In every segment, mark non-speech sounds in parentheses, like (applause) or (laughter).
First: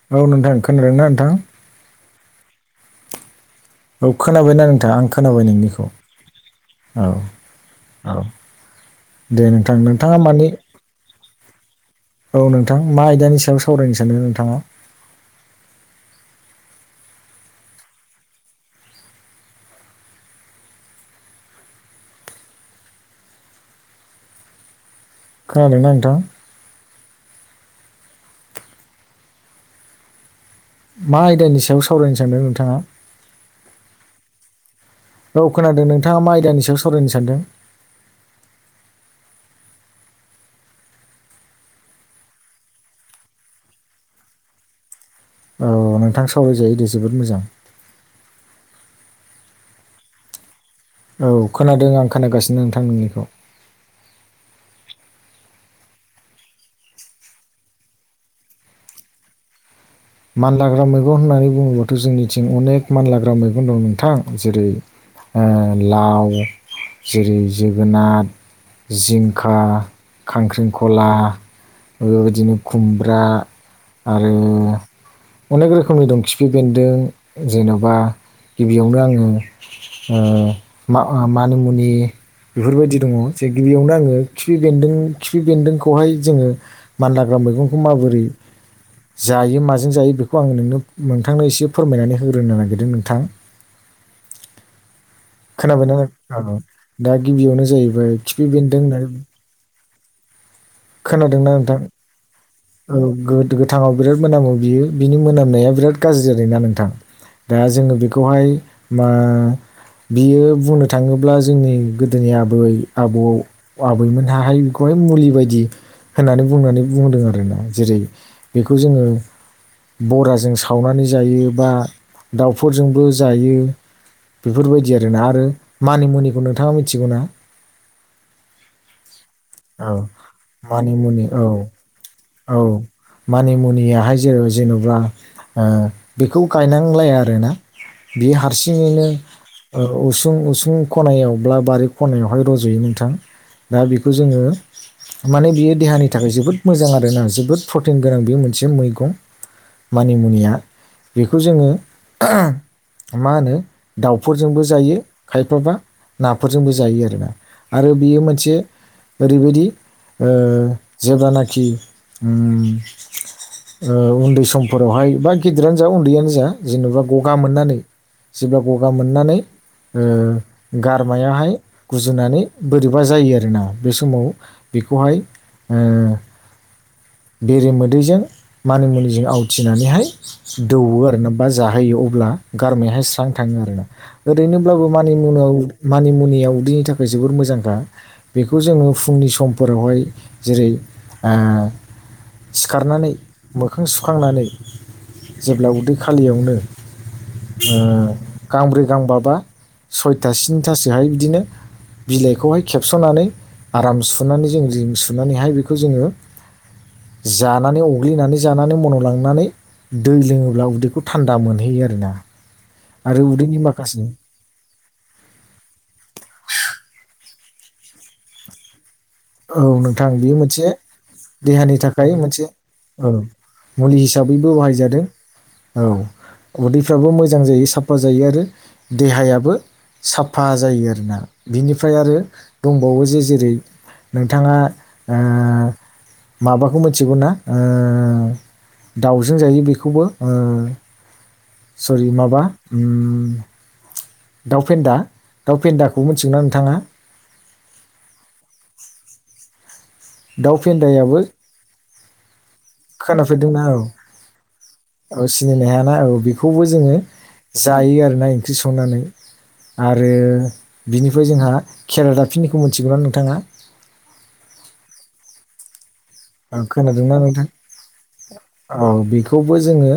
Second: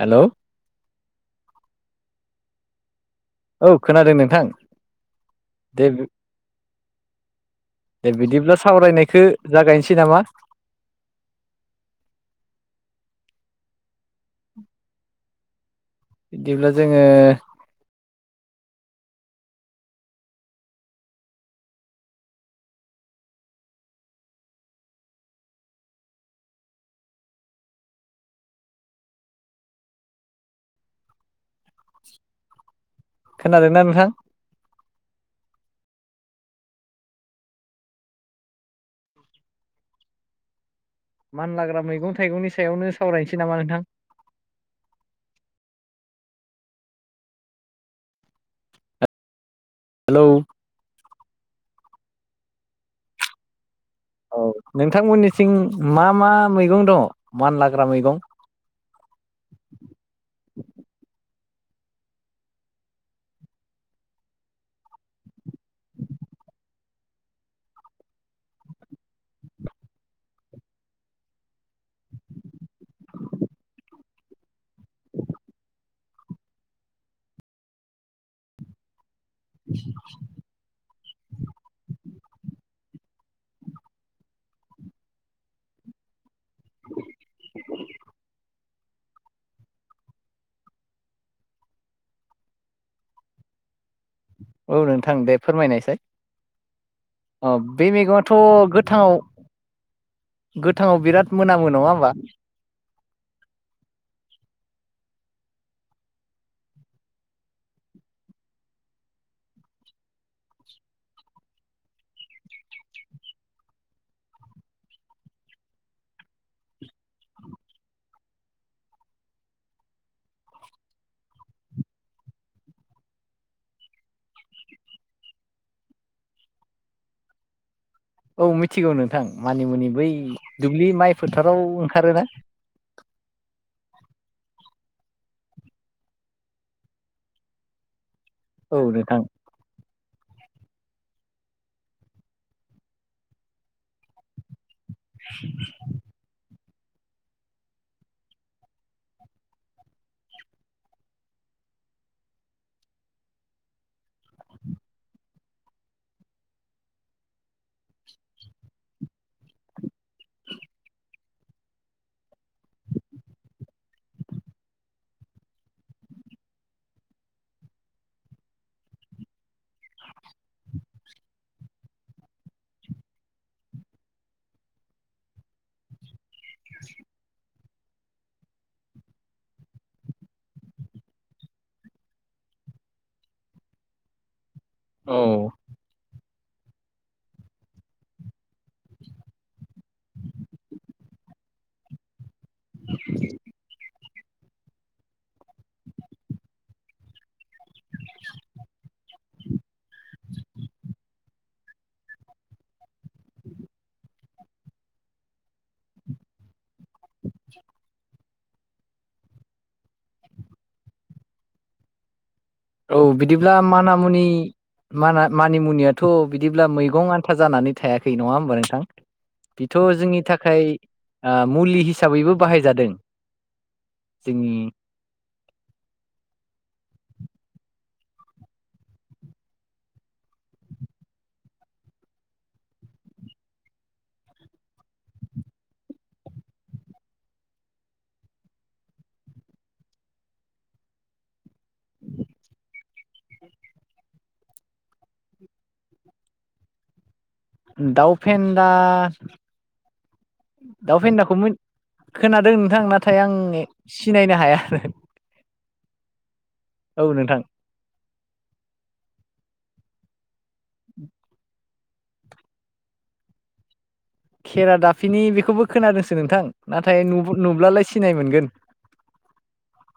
Hello औ नोंथां खोनादों ना नोंथां? औ खोनादों नोंथां खोनाबायना नोंथां आं खोनाबाय नोंनिखौ। दे औ दे औ बिदिब्ला सावरायनायखौ दे नोंथां जागायनोसै नोंथाङा नामा मानि औ नोंथां मा आयदानि सायाव सावरायनो सानदों नोंथाङा? बिदिब्ला जोङो खोनादोंना नोंथां? मा आयदानि सायाव सावरायनो सानदों नोंथाङा? खोनादोना नोंथां? औ खोनादो नोंथाङा मा आयदानि सायाव सरायनो सानदों। मानलाग्रा मैगं थाइगंनि सायावनो सावरायनोसै नामा नोंथां। औ नोंथां सावरायजायो दे जोबोद मोजां। हेलौ औ खोनादों आं खोनागासिनो नोंथां नोंनिखौ औ नोंथांमोननिथिं मा मा मैगं दङ मानलाग्रा मैगं। (inaudible) मानलाग्रा मैगं होननानै बुङोबाथ' जोंनिथिं अनेक मानलाग्रा मैगं दं नोंथां जेरै ओ लाव जेरै जोगोनाथ जिंखा, खांख्रिंखला ओ दिनो खुमब्रा आरो अनेक रोखोमनि दं खिफि बेन्दों जेन'बा गिबियावनो आङो ओ मा अ मानिमुनि बेफोरबायदि दङ जे गिबियावनो आङो खिफि बेन्दों खिफि बेन्दोंखौहाय जोङो मानलाग्रा मैगंखौ माबोरै जायो माजो। जों जायो बेखौ आं नोंनो नोंथांनो इसे फोरमायनानै होग्रोनो नागिरदों नोंथां। औ नों थां दे खोनाबायना फोरमायनायसाय नों- औ दा औ गिबियावनो बे जाहैबाय मेगङथ' खिफि बेन्दों होननानै गोथाङाव गोथाङाव बिराद खोनादोंना मोनामो नोंथां नङा होमबा। औ गो गोथाङाव बिराद मोनामो बियो बिनि मोनामनाया बिराद गाज्रि आरो ना नोंथां। दा जोङो बेखौहाय मा बियो बुंनो थाङोब्ला जोंनि गोदोनि आबै आबौ आबैमोनहाहाय बेखौहाय नो मुलि बायदि होन्नानै बुंनानै बुंदों आरोना जेरै बेखौ जोङो। बराजों सावनानै जायो बा दाउफोरजोंबो जायो। बेफोरबायदि आरोना आरो मानिमुनिखौ नोंथाङा मिथिगौ ना। औ मिथिगौ नोंथां मानिमुनि बै दुब्लि माइ मानिमुनि औ फोथाराव ओंखारोना। औ (unintelligible) मानि मुनियाहाय जो जेन'बा बेखौ गायनांलाया आरोना। बे औ हारसिङैनो। नोंथां उसुं उसुं खनायावब्ला बारि खनायावहाय रज'यो नोंथां। दा बेखौ जोङो माने बियो देहानि थाखाय जोबोद मोजां आरो। ना जोबोद प्रटिन गोनां बे मोनसे मैगं। मानि मुनिया बेखौ जोङो। मा होनो दाउफोरजोंबो जायो खायफाबा। नाफोरजोंबो जायो आरोना आरो बियो मोनसे। ओरैबायदि ओ जेब्लानाखि उम। ओ उन्दै समफोरावहाय बा गिदिरानो जा उन्दैयानो जा जेनेबा गगा मोननानै। जेब्ला गगा मोननानै। ओ गारमायाहाय गुजुनानै बोरैबा जायो आरोना बे समाव। बेखौहाय ओ। बेरे मोदैजों मानि मुनिजों आवथिनानैहाय दौवो आरो ना बा जाहोयो अब्ला। गारमायाहाय स्रां थाङो आरो ना ओरैनोब्लाबो औ मानिमुनिव मानिमुनियाव। उदैनि थाखाय जोबोर मोजांखा बेखौ जोङो फुंनि समफोरावहाय जेरै ओ। सिखारनानै मोखां सुखांनानै जेब्ला उदै खालियावनो। ओ गांब्रै गांबाबा सयथा स्नि थासोहाय बिदिनो। बिलाइखौहाय खेबस'नानै आराम सुनानै जों जि सुनानैहाय बेखौ जोङो। जानानै अग्लिनानै जानानै मन' लांनानै। दै लोङोब्ला उदैखौ थान्दा मोनहैयो आरोना। औ आरो बिदिब्ला उदैनि माना माखासे मुनि माना मानिमुनियाथ' बिदिब्ला मैगं आ थोथा जानानै थायाखै नङा होमबा नोंथां (unintelligible) औ बेथ' नोंथां जोंनि बेयो थाखाय मोनसे। ओ देहानि मुलि थाखाय हिसाबैबो मोनसे बाहायजादों मुलि हिसाबैबो जोंनि बाहायजादों। औ उदैफ्राबो मोजां जायो साफा जायो आरो देहायाबो।। साफफा जायो आरोना बिनिफ्राय आरो दंबावो जे जेरै।। नोंथाङा ओ माबाखौ मिथिगौ ना ओ। दाउजों जायो बेखौबो ओ। सरि माबा ओम। दाउ फेन्दा दाउफेन्दाखौ मिथिगौना नोंथाङा। दाउफेनदा। दाउ दाउ फेन्दायाबो फेन्दाखौ मि खोनादों नोंथां नाथाय आं खोनाफेरदोंना औ सिनायनो हाया आरो। औ सिनायनो हायाना औ बेखौबो जोङो जायो आरोना ओंख्रि संनानै। आरो बिनिफ्राय जोंहा खेरा दाफिनिखौ मोनथिगौना नोंथाङा। खेरा दाफिनि बेखौबो खोनादोंसो। नोंथां नाथाय खोनादोंना नोंथां नुब्लालाय सिनाय मोनगोन औ बेखौबो जोङो।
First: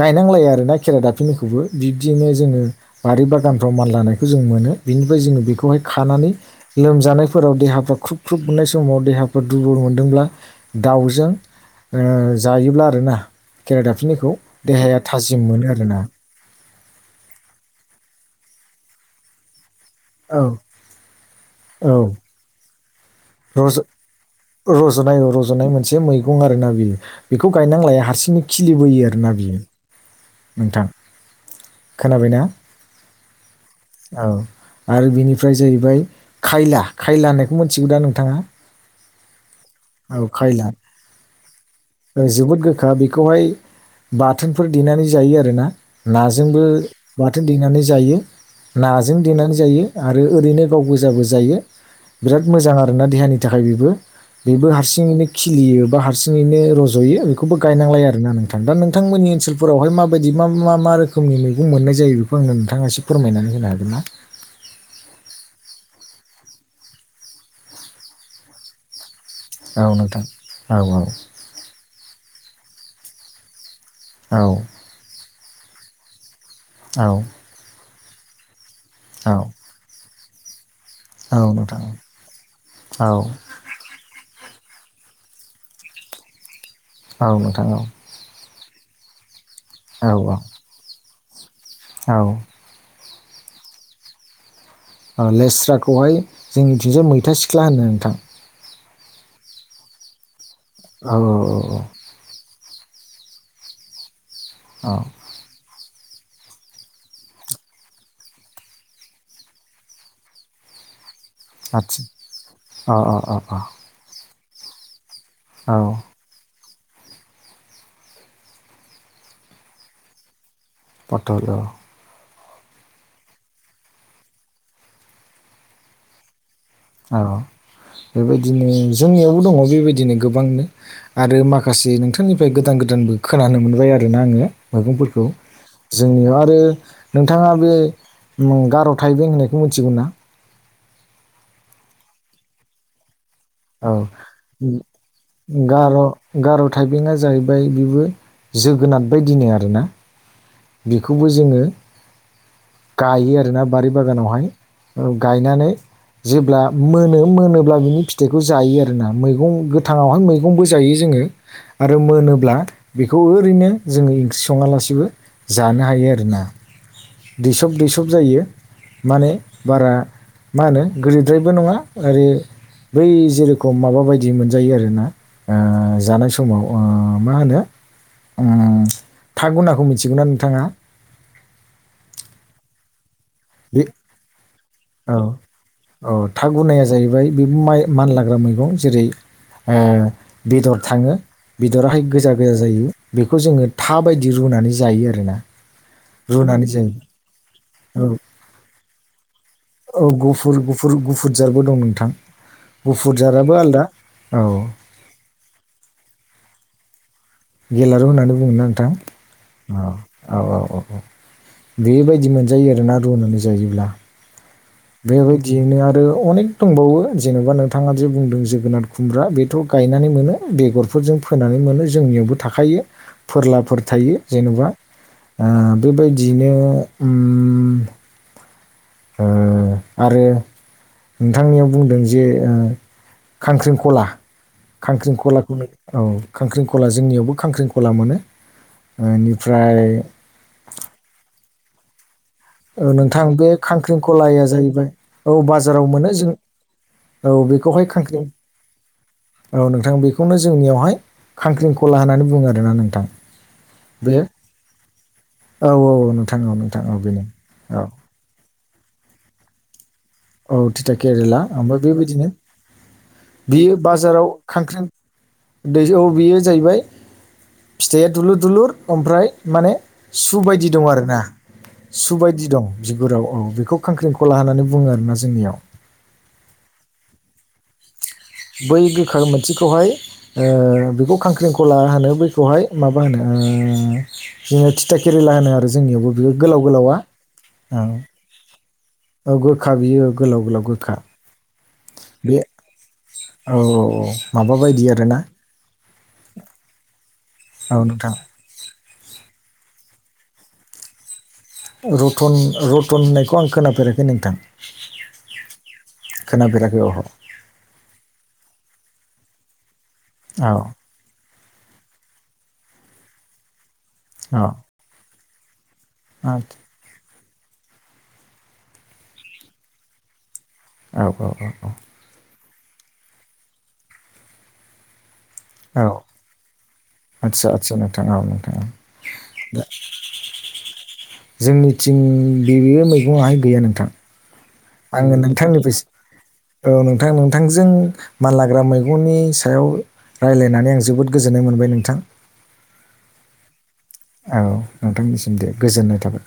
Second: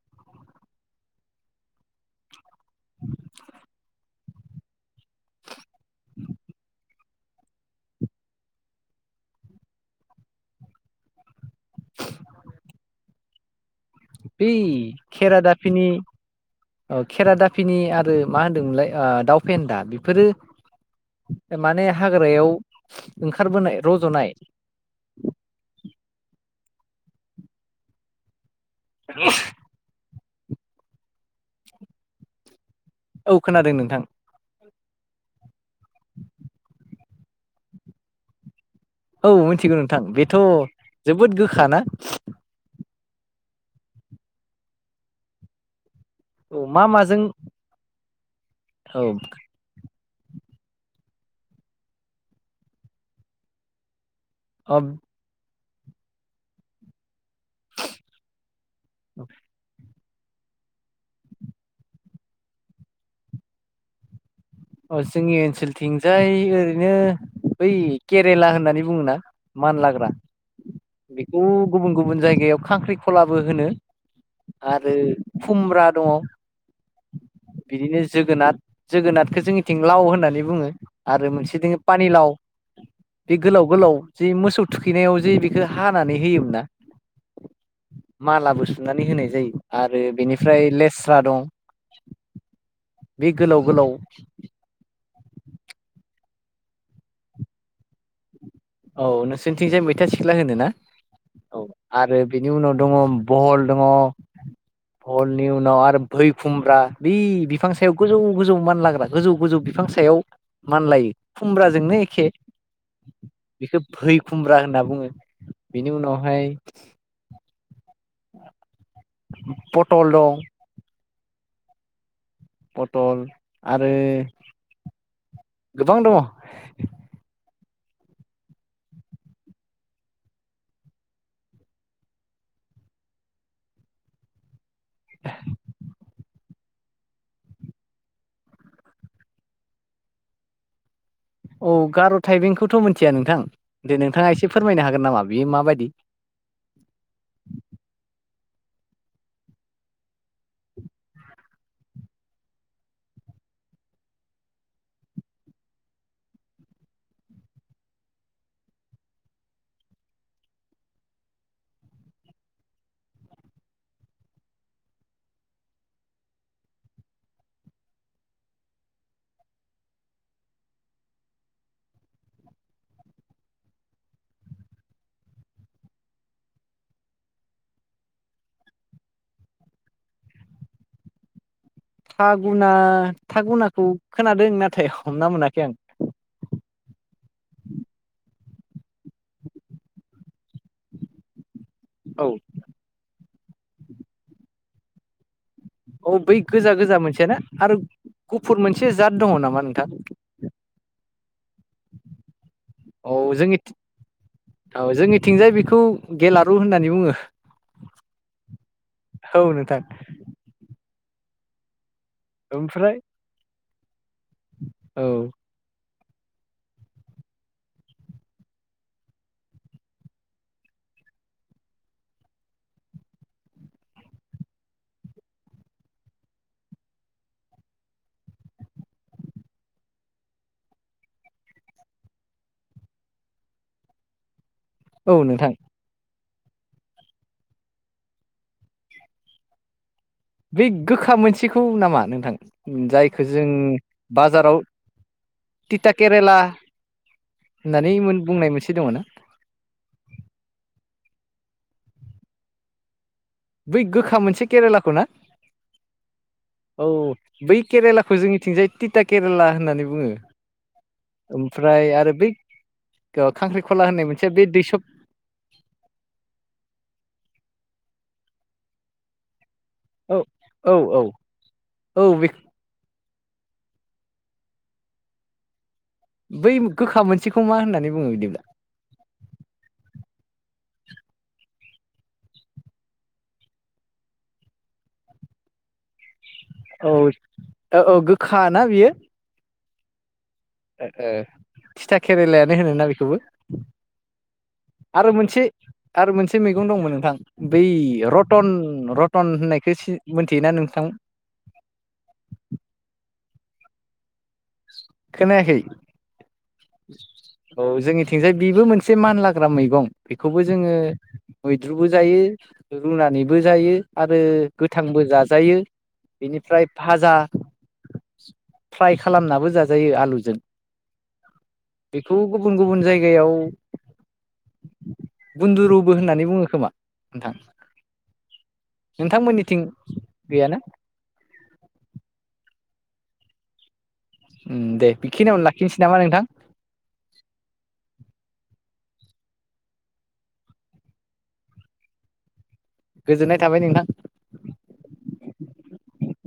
गायनांलाया आरो ना खेराइ दाफिनिखौबो बिब्दिनो जोङो बारि बागानफ्राव मानलानायखौ जों मोनो। बिनिफ्राय जोङो बेखौहाय खानानै लोमजानाय। फोराव देहाफ्रा ख्रुब ख्रुब मोननाय समाव देहाफोर दुरबल मोनदोंब्ला दाउजों ओ जायोब्ला आरोना खेरा दाफिनिखौ बै देहाया खेरा थाजिम मोनो दाफिनि आरोना औ खेरा दाफिनि आरो मा होन्दोंमोनलाय दाउ फेदा बेफोरो औ माने औ हाग्रायाव ओंखारबोनाय रज' रज'नाय रज'नाय रज'नाय मोनसे मैगं आरोना बियो बेखौ गायनां लाया हारसिंनो खिलिबोयो आरोना बियो नोंथां खोनाबायना औ खोनादों नोंथां औ आरो बिनिफ्राय जाहैबाय खायला खायला होननायखौ मिथिगौ दा नोंथाङा औ मिथिगौ नोंथां औ बेथ' खायला जोबोद गोखाना जोबोद गोखा बेखौहाय बाथोनफोर देनानै जायो आरोना औ नाजोंबो मा माजों बाथोन देनानै जायो औ नाजों देनानै जायो आरो ओरैनो गाव गोजाबो जायो बिराद मोजां आरोना देहानि थाखाय बेबो बेबो अब हारसिङैनो खिलियो बा हारसिङैनो रज'यो बेखौबो गायनांलाया आरो ना नोंथां दा नोंथांमोन ओनसोलफोरावहाय मा बेबायदि मा मा मा रोखोमनि मैगं मोननाय जायो बेखौ आंनो नोंथाङा एसे फोरमायनानै होनो हागोन ना ओ जोंनि ओनसोलथिंजाय ओरैनो बै केरेला होननानै बुङो ना मानलाग्रा औ नोंथां औ औ बेखौ गुबुन गुबुन जायगायाव खांख्रिख'लाबो होनो आरो खुमब्रा दङ औ जोगोनाथ औ जोगोनाथखौ जोंनिथिं लाव होननानै बुङो आरो औ मोनसे जोङो नोंथां पानिलाव औ बे गोलाव गोलाव जि मोसौ थुखैनायाव जे बेखौ हानानै होयोमोन ना औ नोंथां औ मालाबो सुनानै होनाय जायो आरो औ औ बेनिफ्राय लेस्रा दं औ बे गोलाव गोलाव ओ लेस्राखौहाय जोंनिथिंजाय मैथा सिख्ला होनो नोंथां औ नोंसोरनिथिंजाय मैथा सिख्ला होनो ना औ आरो बेनि उनाव दङ बहल दङ औ बहलनि उनाव आरो फै खुमब्रा बै बिफां सायाव गोजौ गोजौ मानलाग्रा गोजौ गोजौ बिफां सायाव मानलायो खुमब्राजोंनो आदसा एखे अ अ अ अ फै खुमब्रा होनना बुङो औ बेनि उनावहाय पटल दं फथल दं पटल आरो गोबां दङ औ बेबायदिनो जोंनियावबो दङ बेबायदिनो गोबांनो आरो माखासे नोंथांनिफ्राय गोदान गो दानबो खोनानो मोनबाय आरोना आङो मैगंफोरखौ जोंनियाव आरो नोंथाङा बे उम गार' थाइबें होननायखौ मिथिगौ ना औ गार' थाइबेंखौथ' मिथिया नोंथां औ दे नोंथाङा एसे फोरमायनो हागोन नामा बियो माबायदि गार' गार' थाइबेंआ जाहैबाय बेबो जोगोनार बायदिनो आरोना बेखौबो जोङो गायो आरोना बारि बागानावहाय औ गायनानै जेब्ला मोनो मोनोब्ला बिनि फि फिथाइखौ जायो आरोना मैगं गोथाङावहाय मैगंबो जायो जोङो आरो मोनोब्ला बेखौ ओरैनो जोङो ओंख्रि सङालासेबो जानो हायो आरोना दैसब दैसब जायो माने बारा मा होनो गोदैद्रायबो नङा आरो बै जेरोखम माबा बायदि मोनजायो आरो ना ओ-जानाय समाव ओ-मा होनो उम था गुनाखौ मिथिगौना नोंथाङा? थागुना! थागुनाखौ खोनादोंना औ-औ था गुनाया जाहैबाय बे माय-मानलाग्रा मैगं। जेरै ओ बेदर थाङो बेदराहाय औ गोजा गोजा जायो। बेखौ जोङो थाबायदि रुनानै जायो आरोना। औ बै रुनानै जायो गोजा-गोजा मोनसेया ना आरो औ गुफुर मोनसे जात दङ' नामा नोंथां? औ गुफुर-गुफुर-गुफुर जातबो दं नोंथां गुफुर औ जाराबो जोंनि (unintelligible) आलदा औ जोंनिथिंजाय बेखौ गेलारु होननानै बुङो। गेलारु होननानै बुङोना नोंथां? औ नोंथां औ-औ-औ-औ बेबायदि मोनजायो ओमफ्राय आरोना रुननानै जायोब्ला। औ बेबायदियैनो आरो अनेक दंबावो जेन'बा नोंथाङा जे बुंदों जोगोनार खुमब्रा बेथ' गायनानै मोनो। (unintelligible) फोनानै मोनो जोंनियावबो थाखायो। फोरलाफोर थायो जेन'बा ओ बेबायदियैनो उम (unintelligible) आरो नोंथांनियाव बुंदों जे ओ खांख्रिंख'ला। औ नोंथां खांख्रिंख'लाखौनो औ। खांख्रिंखला जोंनियावबो खांख्रिंखला मोनो। इनिफ्राय बे गोखा मोनसेखौ नामा नोंथां? औ जायखौ नोंथां जों बे खांख्रिंखलाया बाजाराव जाहैबाय औ बाजाराव तिता मोनो जों केरेला औ बेखौहाय होननानै खांख्रिं, बुंनाय मोनसे दङ ना औ नोंथां बेखौनो जोंनियावहाय खांख्रिंखला होननानै बुङो आरोना नोंथां। बै बे गोखा मोनसे केरेलाखौ ना? औ औ नोंथां नोंथां औ बेनो बै औ केरेलाखौ जोंनिथिंजाय तिथा केरेला होननानै बुङो। औ तिथा केरेला ओमफ्राय आरो बै बेबायदिनो बेयो खांख्रिखला होननाय बाजाराव मोनसेया बे दैसब खांख्रिं दैयाव बेयो जाहैबाय फिथाइया दुलुर-दुलुर ओमफ्राय माने औ सु बायदि औ दं औ आरोना, औ सु बेखौ बायदि दं। बिगुराव औ बेखौ खांख्रिंखला होननानै बुङो आरोना जोंनियाव। बै गोखा मोनसेखौ मा होननानै बुङो बिदि? बै गोखा मोनसेखौहाय ओ बेखौ खांख्रिंखला होनो बैखौहाय माबा होनो ओ जोङो तिथा केेरिला होनो आरो जोंनियावबो बेयो गोलाव-गोलावा औ औ ओ औ गोखा ना बियो औ गोखा बियो गोलाव-गोलाव गोखा तिथा केेरेलायानो होनोना बेखौबो औ-औ-औ माबा बायदि आरो आरोना मोनसे आरो मोनसे मैगं दंमोन नोंथां बै औ नोंथां रतन (unintelligible) (unintelligible) होननायखौ सि-मोनथियोना नोंथां? रतन-रतन होननायखौ आं खोनाफेराखै नोंथां खोनायाखै? खोनाफेराखै औ औ औ जोंनिथिंजाय बेबो मोनसे (unintelligible) मानलाग्रा मैगं। बेखौबो औ जोङो मैद्रुबो जायो, रुनानैबो जायो आरो गोथांबो जाजायो। औ बेनिफ्राय भाजा-फ्राय खालामनाबो जाजायो आलुजों। औ-औ-औ-औ गुबुन-गुबुन जायगायाव औ बन्दुरुबो होननानै बुङो खोमा नोंथां आदसा आदसा नोंथां औ नोंथां औ नोंथांमोननिथिं गैयाना? जोंनिथिं बेयो मैगङाहाय गैया नोंथां। उम दे आङो बेखिनियावनो नोथां लाखिनोसै नामा नोंथां ओ नोंथां नोंथांजों मानलाग्रा मै (unintelligible) सायाव रायज्लायनानै आं जोबोद गोजोननाय मोनबाय नोंथां। गोजोननाय थाबाय नोंथां औ नोंथांनिसिम दे गोजोननाय थाबाय।